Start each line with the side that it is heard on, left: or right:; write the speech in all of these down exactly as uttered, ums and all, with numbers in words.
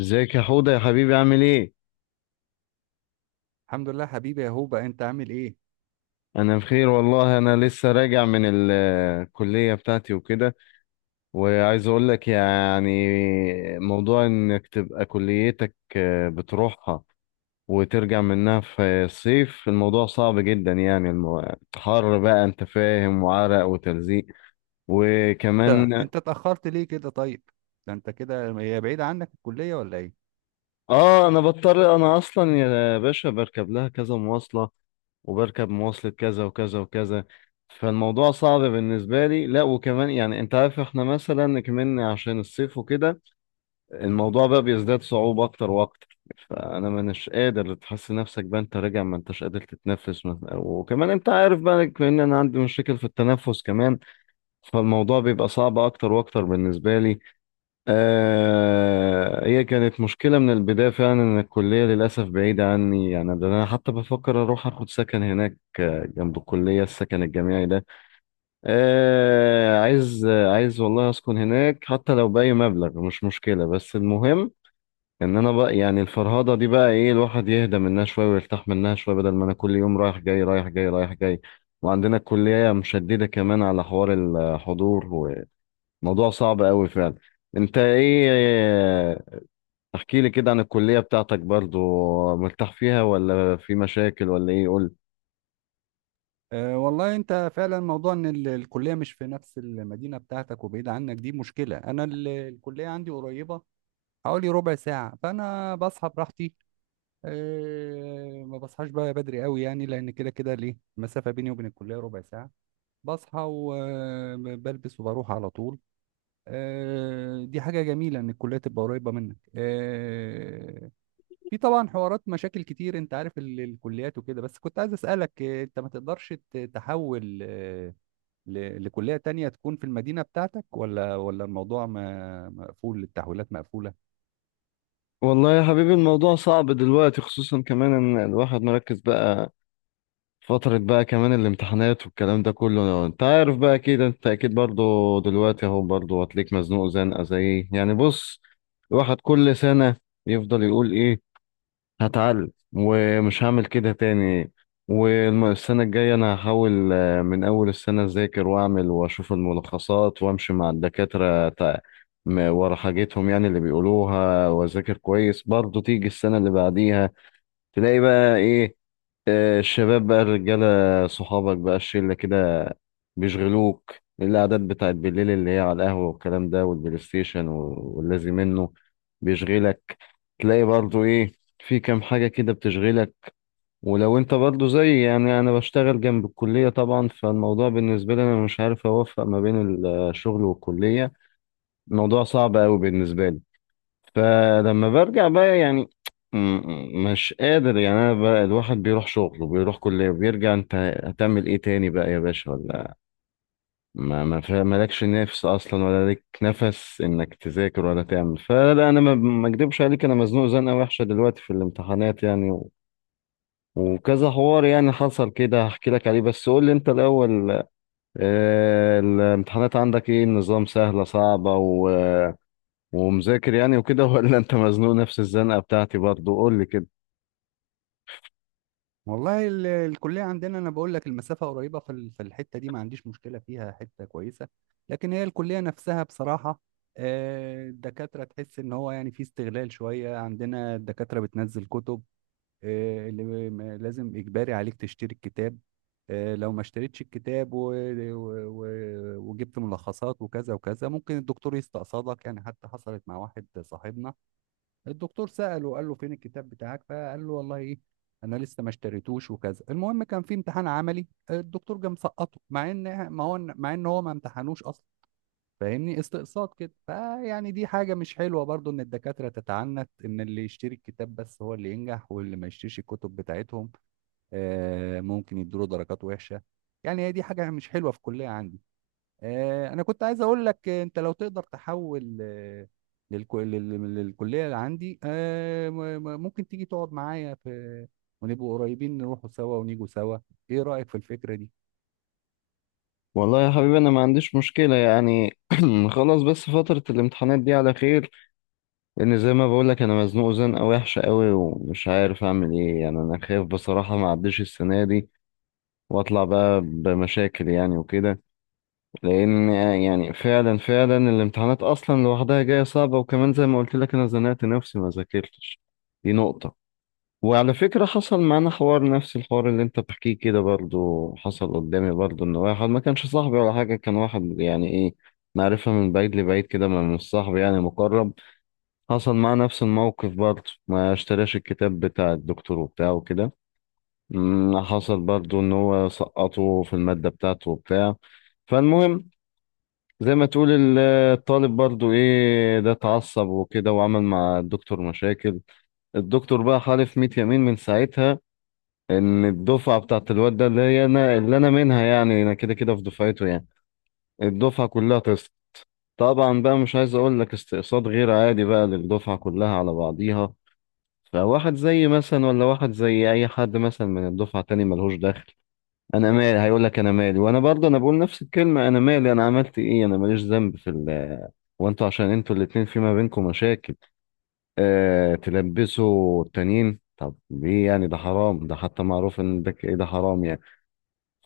left: ازيك يا حوده يا حبيبي، عامل ايه؟
right: الحمد لله حبيبي يا هوبا، انت عامل ايه؟
left: انا بخير والله، انا لسه راجع من ال- الكليه بتاعتي وكده. وعايز اقول لك يعني موضوع انك تبقى كليتك آه، بتروحها وترجع منها في الصيف، الموضوع صعب جدا يعني، الم- حر بقى انت فاهم، وعرق وتلزيق
right: انت
left: وكمان.
right: انت اتاخرت ليه كده؟ طيب، ده انت كده هي بعيده عنك الكليه ولا ايه؟
left: اه انا بضطر، انا اصلا يا باشا بركب لها كذا مواصلة، وبركب مواصلة كذا وكذا وكذا. فالموضوع صعب بالنسبة لي، لا وكمان يعني انت عارف احنا مثلا كمان عشان الصيف وكده، الموضوع بقى بيزداد صعوبة اكتر واكتر. فانا مانيش قادر، تحس نفسك بقى انت راجع ما انتش قادر تتنفس مثلا، وكمان انت عارف بقى ان انا عندي مشاكل في التنفس كمان. فالموضوع بيبقى صعب اكتر واكتر بالنسبة لي. آه هي كانت مشكلة من البداية فعلا، إن الكلية للأسف بعيدة عني يعني، ده أنا حتى بفكر أروح أخد سكن هناك آه، جنب الكلية، السكن الجامعي ده. آه عايز آه، عايز والله أسكن هناك حتى لو بأي مبلغ، مش مشكلة بس المهم إن أنا بقى يعني، الفرهدة دي بقى إيه، الواحد يهدى منها شوية ويرتاح منها شوية، بدل ما أنا كل يوم رايح جاي رايح جاي رايح جاي. وعندنا الكلية مشددة كمان على حوار الحضور، وموضوع صعب أوي فعلا. انت ايه؟ احكي لي كده عن الكلية بتاعتك، برضو مرتاح فيها ولا في مشاكل ولا ايه؟ قول.
right: أه والله، انت فعلا موضوع ان ال- الكليه مش في نفس المدينه بتاعتك وبعيده عنك، دي مشكله. انا ال- الكليه عندي قريبه، حوالي ربع ساعه، فانا بصحى براحتي. أه ما بصحاش بقى بدري قوي يعني، لان كده كده ليه المسافه بيني وبين الكليه ربع ساعه. بصحى وبلبس وبروح على طول. آه، دي حاجة جميلة إن الكلية تبقى قريبة منك. آه، في طبعا حوارات مشاكل كتير، انت عارف ال- الكليات وكده. بس كنت عايز اسالك، آه، انت ما تقدرش ت- تحول آه، ل- لكليه تانية تكون في المدينه بتاعتك، ولا ولا الموضوع ما- مقفول؟ التحويلات مقفوله؟
left: والله يا حبيبي الموضوع صعب دلوقتي، خصوصا كمان ان الواحد مركز بقى فترة بقى، كمان الامتحانات والكلام ده كله، انت عارف بقى اكيد، انت اكيد برضو دلوقتي اهو برضو هتليك مزنوق زنقة زي إيه. يعني بص، الواحد كل سنة يفضل يقول ايه، هتعلم ومش هعمل كده تاني، والسنة الجاية أنا هحاول آه، من أول السنة أذاكر وأعمل وأشوف الملخصات وأمشي مع الدكاترة تع- م- ورا حاجتهم يعني اللي بيقولوها، وأذاكر كويس، برضه تيجي السنة اللي بعديها، تلاقي بقى إيه، آه، الشباب بقى، الرجالة صحابك بقى، الشلة كده بيشغلوك. القعدات بتاعت بالليل اللي هي على القهوة والكلام ده والبلاي ستيشن و- واللازم منه بيشغلك، تلاقي برضه إيه، في كام حاجة كده بتشغلك. ولو انت برضو زي، يعني انا بشتغل جنب الكلية طبعا، فالموضوع بالنسبة لي انا مش عارف اوفق ما بين الشغل والكلية، الموضوع صعب قوي بالنسبة لي. فلما برجع بقى يعني، م- م- مش قادر يعني، انا بقى الواحد بيروح شغل وبيروح كلية وبيرجع، انت هتعمل ايه تاني بقى يا باشا ولا؟ ما ما فا- مالكش نفس اصلا ولا لك نفس انك تذاكر ولا تعمل، فلا انا ما ما اكدبش عليك، انا مزنوق زنقة وحشة دلوقتي في الامتحانات يعني، وكذا حوار يعني حصل كده هحكي لك عليه، بس قول لي انت الاول. آه، الامتحانات عندك ايه النظام، سهلة صعبة و- ومذاكر يعني وكده ولا انت مزنوق نفس الزنقة بتاعتي برضو؟ قول لي كده.
right: والله ال- الكليه عندنا، انا بقول لك، المسافه قريبه في ال- في الحته دي، ما عنديش مشكله فيها، حته كويسه. لكن هي الكليه نفسها بصراحه، آه، الدكاتره، تحس ان هو يعني في استغلال شويه. عندنا الدكاتره بتنزل كتب، آه، اللي م- لازم إجباري عليك تشتري الكتاب. آه، لو ما اشتريتش الكتاب و... و... و... وجبت ملخصات وكذا وكذا، ممكن الدكتور يستقصدك يعني. حتى حصلت مع واحد صاحبنا، الدكتور سأله قال له فين الكتاب بتاعك، فقال له والله ايه، انا لسه ما اشتريتوش وكذا. المهم كان في امتحان عملي، الدكتور جه مسقطه، مع ان ما هو، مع ان هو ما امتحنوش اصلا. فاهمني؟ استقصاد كده. فيعني دي حاجة مش حلوة برضو، ان الدكاترة تتعنت ان اللي يشتري الكتاب بس هو اللي ينجح، واللي ما يشتريش الكتب بتاعتهم آه، ممكن يدوله درجات وحشة. يعني هي دي حاجة مش حلوة في الكلية عندي. آه، انا كنت عايز اقول لك، آه، انت لو تقدر تحول آه، للك- لل- للكلية اللي عندي، آه، م- م- ممكن تيجي تقعد معايا في، ونبقوا قريبين، نروحوا سوا ونيجوا سوا. ايه رأيك في الفكرة دي؟
left: والله يا حبيبي انا ما عنديش مشكلة يعني، خلاص، بس فترة الامتحانات دي على خير، لان زي ما بقول لك انا مزنوق زنقة وحشة قوي، ومش عارف اعمل ايه يعني، انا خايف بصراحة ما اعديش السنة دي، واطلع بقى بمشاكل يعني وكده. لان يعني فعلا فعلا الامتحانات اصلا لوحدها جايه صعبه، وكمان زي ما قلت لك انا زنقت نفسي ما ذاكرتش، دي نقطه. وعلى فكره، حصل معانا حوار نفس الحوار اللي انت بتحكيه كده، برضو حصل قدامي برضو، ان واحد ما كانش صاحبي ولا حاجه، كان واحد يعني ايه، معرفه من بعيد لبعيد كده، ما مش صاحبي يعني مقرب. حصل معاه نفس الموقف برضو، ما اشتراش الكتاب بتاع الدكتور وبتاعه كده. مم، حصل برضو ان هو سقطه في الماده بتاعته وبتاع، فالمهم زي ما تقول ال- الطالب برضو ايه، ده اتعصب وكده وعمل مع الدكتور مشاكل. الدكتور بقى حالف مية يمين من ساعتها ان الدفعة بتاعت الواد ده اللي هي انا، اللي انا منها يعني، انا كده كده في دفعته يعني، الدفعة كلها تسقط. طبعا بقى مش عايز اقول لك، استقصاد غير عادي بقى للدفعة كلها على بعضيها، فواحد زي مثلا، ولا واحد زي اي حد مثلا من الدفعة تاني ملهوش دخل. انا مالي، هيقول لك انا مالي، وانا برضه انا بقول نفس الكلمه، انا مالي انا عملت ايه، انا ماليش ذنب في ال. وانتوا عشان انتوا الاتنين في ما بينكم مشاكل، آه تلبسوا التانيين، طب ليه يعني؟ ده حرام، ده حتى معروف ان ده ك- إيه، ده حرام يعني.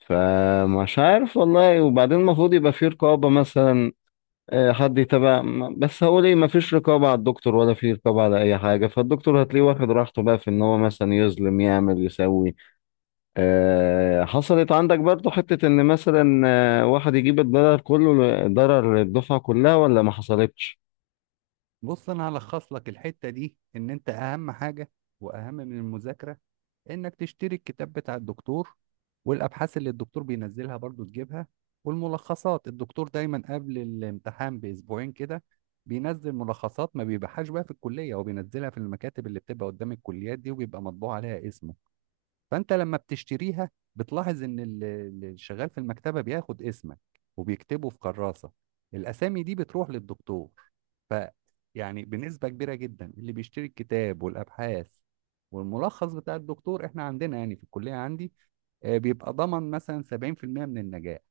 left: فمش عارف والله، وبعدين المفروض يبقى في رقابه مثلا، آه حد يتابع، م- بس هقول ايه، مفيش رقابه على الدكتور ولا في رقابه على اي حاجه، فالدكتور هتلاقيه واخد راحته بقى في ان هو مثلا يظلم يعمل يسوي. آه، حصلت عندك برضو حتة ان مثلا آه، واحد يجيب الضرر كله، ضرر الدفعة كلها ولا ما حصلتش؟
right: بص، انا هلخص لك الحتة دي، ان انت اهم حاجة واهم من المذاكرة انك تشتري الكتاب بتاع الدكتور، والابحاث اللي الدكتور بينزلها برضو تجيبها. والملخصات، الدكتور دايما قبل الامتحان باسبوعين كده بينزل ملخصات، ما بيبيعهاش بقى في الكلية، هو بينزلها في المكاتب اللي بتبقى قدام الكليات دي، وبيبقى مطبوع عليها اسمه. فانت لما بتشتريها، بتلاحظ ان ال- اللي شغال في المكتبه بياخد اسمك وبيكتبه في كراسه. الاسامي دي بتروح للدكتور. ف، يعني بنسبه كبيره جدا اللي بيشتري الكتاب والابحاث والملخص بتاع الدكتور، احنا عندنا يعني في الكليه عندي آه، بيبقى ضمن مثلا سبعين في المئة من النجاح.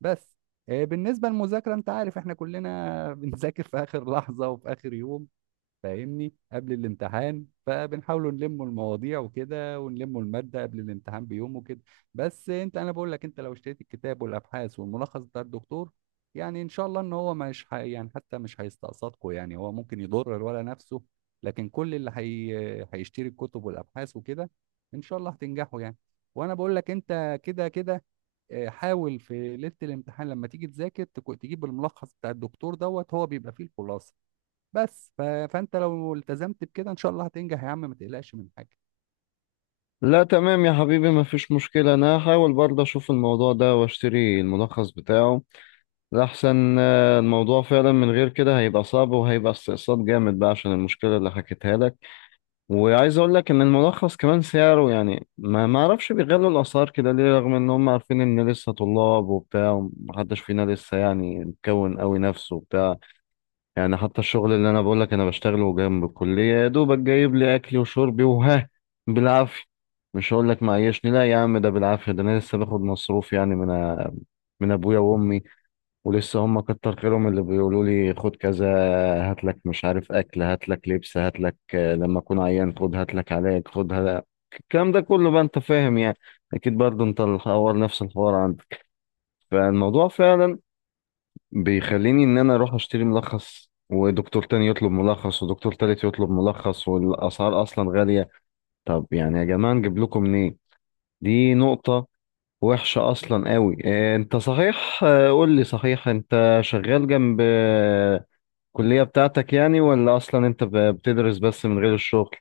right: بس آه، بالنسبه للمذاكره، انت عارف احنا كلنا بنذاكر في اخر لحظه وفي اخر يوم، فاهمني، قبل الامتحان. فبنحاولوا نلموا المواضيع وكده، ونلموا المادة قبل الامتحان بيوم وكده. بس انت، انا بقول لك، انت لو اشتريت الكتاب والابحاث والملخص بتاع الدكتور، يعني ان شاء الله ان هو مش ح... يعني حتى مش هيستقصدكم يعني، هو ممكن يضر الولا نفسه. لكن كل اللي هي... هيشتري الكتب والابحاث وكده، ان شاء الله هتنجحوا يعني. وانا بقول لك، انت كده كده آه، حاول في ليله الامتحان لما تيجي تذاكر تكو- تجيب الملخص بتاع الدكتور دوت هو بيبقى فيه الخلاصه. بس ف... فانت لو التزمت بكده، ان شاء الله هتنجح يا عم، ما تقلقش من حاجه.
left: لا تمام يا حبيبي ما فيش مشكلة، انا هحاول برضه اشوف الموضوع ده واشتري الملخص بتاعه، لأحسن آه، الموضوع فعلا من غير كده هيبقى صعب، وهيبقى استقصاد جامد بقى عشان المشكلة اللي حكيتها لك. وعايز اقول لك ان الملخص كمان سعره يعني، ما ما اعرفش بيغلوا الاسعار كده ليه، رغم ان هم عارفين ان لسه طلاب وبتاع، ومحدش فينا لسه يعني مكون قوي نفسه وبتاع، يعني حتى الشغل اللي انا بقول لك انا بشتغله جنب الكليه، يا دوبك جايب لي اكلي وشربي وها بالعافيه. مش هقول لك معيشني لا يا عم، ده بالعافيه، ده انا لسه باخد مصروف يعني من من ابويا وامي، ولسه هم كتر خيرهم اللي بيقولوا لي خد كذا، هات لك مش عارف اكل، هات لك لبس، هات لك لما اكون عيان خد، هات لك علاج، خد هات، الكلام ده كله بقى انت فاهم يعني. اكيد برضه انت الحوار نفس الحوار عندك، فالموضوع فعلا بيخليني ان انا اروح اشتري ملخص، ودكتور تاني يطلب ملخص، ودكتور تالت يطلب ملخص، والاسعار اصلا غالية. طب يعني يا جماعة نجيب لكم منين؟ دي نقطة وحشة اصلا قوي. آه، انت صحيح، آه، قول لي صحيح، انت شغال جنب آه، الكلية بتاعتك يعني، ولا اصلا انت ب- بتدرس بس من غير الشغل؟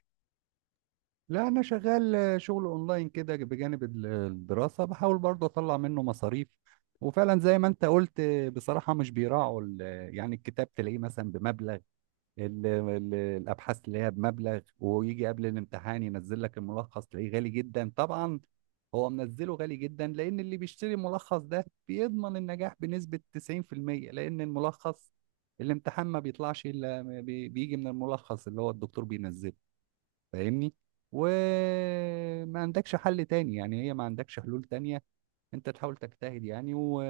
right: لا انا شغال، آه، شغل اونلاين كده بجانب ال- الدراسه، بحاول برضه اطلع منه مصاريف. وفعلا زي ما انت قلت، آه، بصراحه مش بيراعوا ال- يعني الكتاب تلاقيه مثلا بمبلغ، ال- ال- الابحاث اللي هي بمبلغ، ويجي قبل الامتحان ينزل لك الملخص تلاقيه غالي جدا طبعا. هو منزله غالي جدا لان اللي بيشتري الملخص ده بيضمن النجاح بنسبة تسعين في المية، لان الملخص، الامتحان ما بيطلعش الا بي- بيجي من الملخص اللي هو الدكتور بينزله، فاهمني؟ وما عندكش حل تاني يعني، هي ما عندكش حلول تانية، انت تحاول تجتهد يعني، و...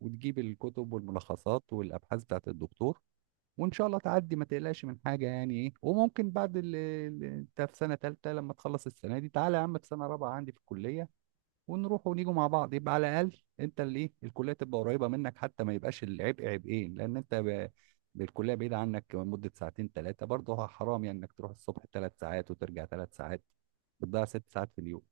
right: وتجيب الكتب والملخصات والابحاث بتاعت الدكتور، وان شاء الله تعدي، ما تقلقش من حاجه يعني. ايه؟ وممكن بعد ال- ال- انت في سنه ثالثه، لما تخلص السنه دي، تعالى يا عم في سنه رابعه عندي في الكليه، ونروح ونيجوا مع بعض. يبقى على الاقل انت، اللي ايه، الكليه تبقى قريبه منك، حتى ما يبقاش العبء عبئين، لان انت ب... الكليه بعيده عنك مده ساعتين ثلاثه، برضه حرام يعني انك تروح الصبح ثلاث ساعات وترجع ثلاث ساعات، بتضيع ست ساعات في اليوم.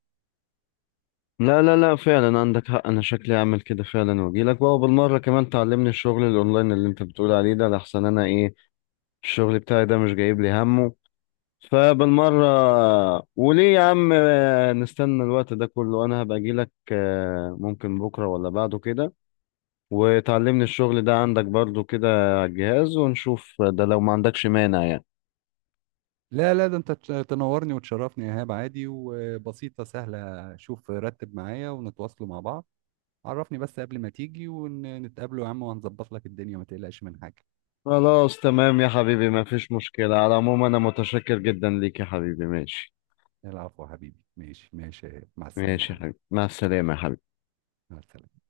left: لا، لا، لا، فعلا عندك حق، انا شكلي اعمل كده فعلا، واجيلك بقى وبالمرة كمان تعلمني الشغل الاونلاين اللي انت بتقول عليه ده، لحسن انا ايه، الشغل بتاعي ده مش جايب لي همه، فبالمرة وليه يا عم آه، نستنى الوقت ده كله، انا هبقى اجيلك، آه، ممكن بكرة ولا بعده كده، وتعلمني الشغل ده عندك برضو كده على الجهاز ونشوف، ده لو ما عندكش مانع يعني.
right: لا لا ده انت تش- تنورني وتشرفني يا ايهاب، عادي وبسيطه، سهله. شوف رتب معايا ونتواصلوا مع بعض، عرفني بس قبل ما تيجي ونتقابله يا عم، وهنظبط لك الدنيا، ما تقلقش من حاجة.
left: خلاص تمام يا حبيبي ما فيش مشكلة، على العموم انا متشكر جدا ليك يا حبيبي، ماشي.
right: العفو يا حبيبي، ماشي ماشي. مع السلامة يا
left: ماشي يا
right: حبيبي.
left: حبيبي، مع السلامة يا حبيبي.
right: مع السلامة.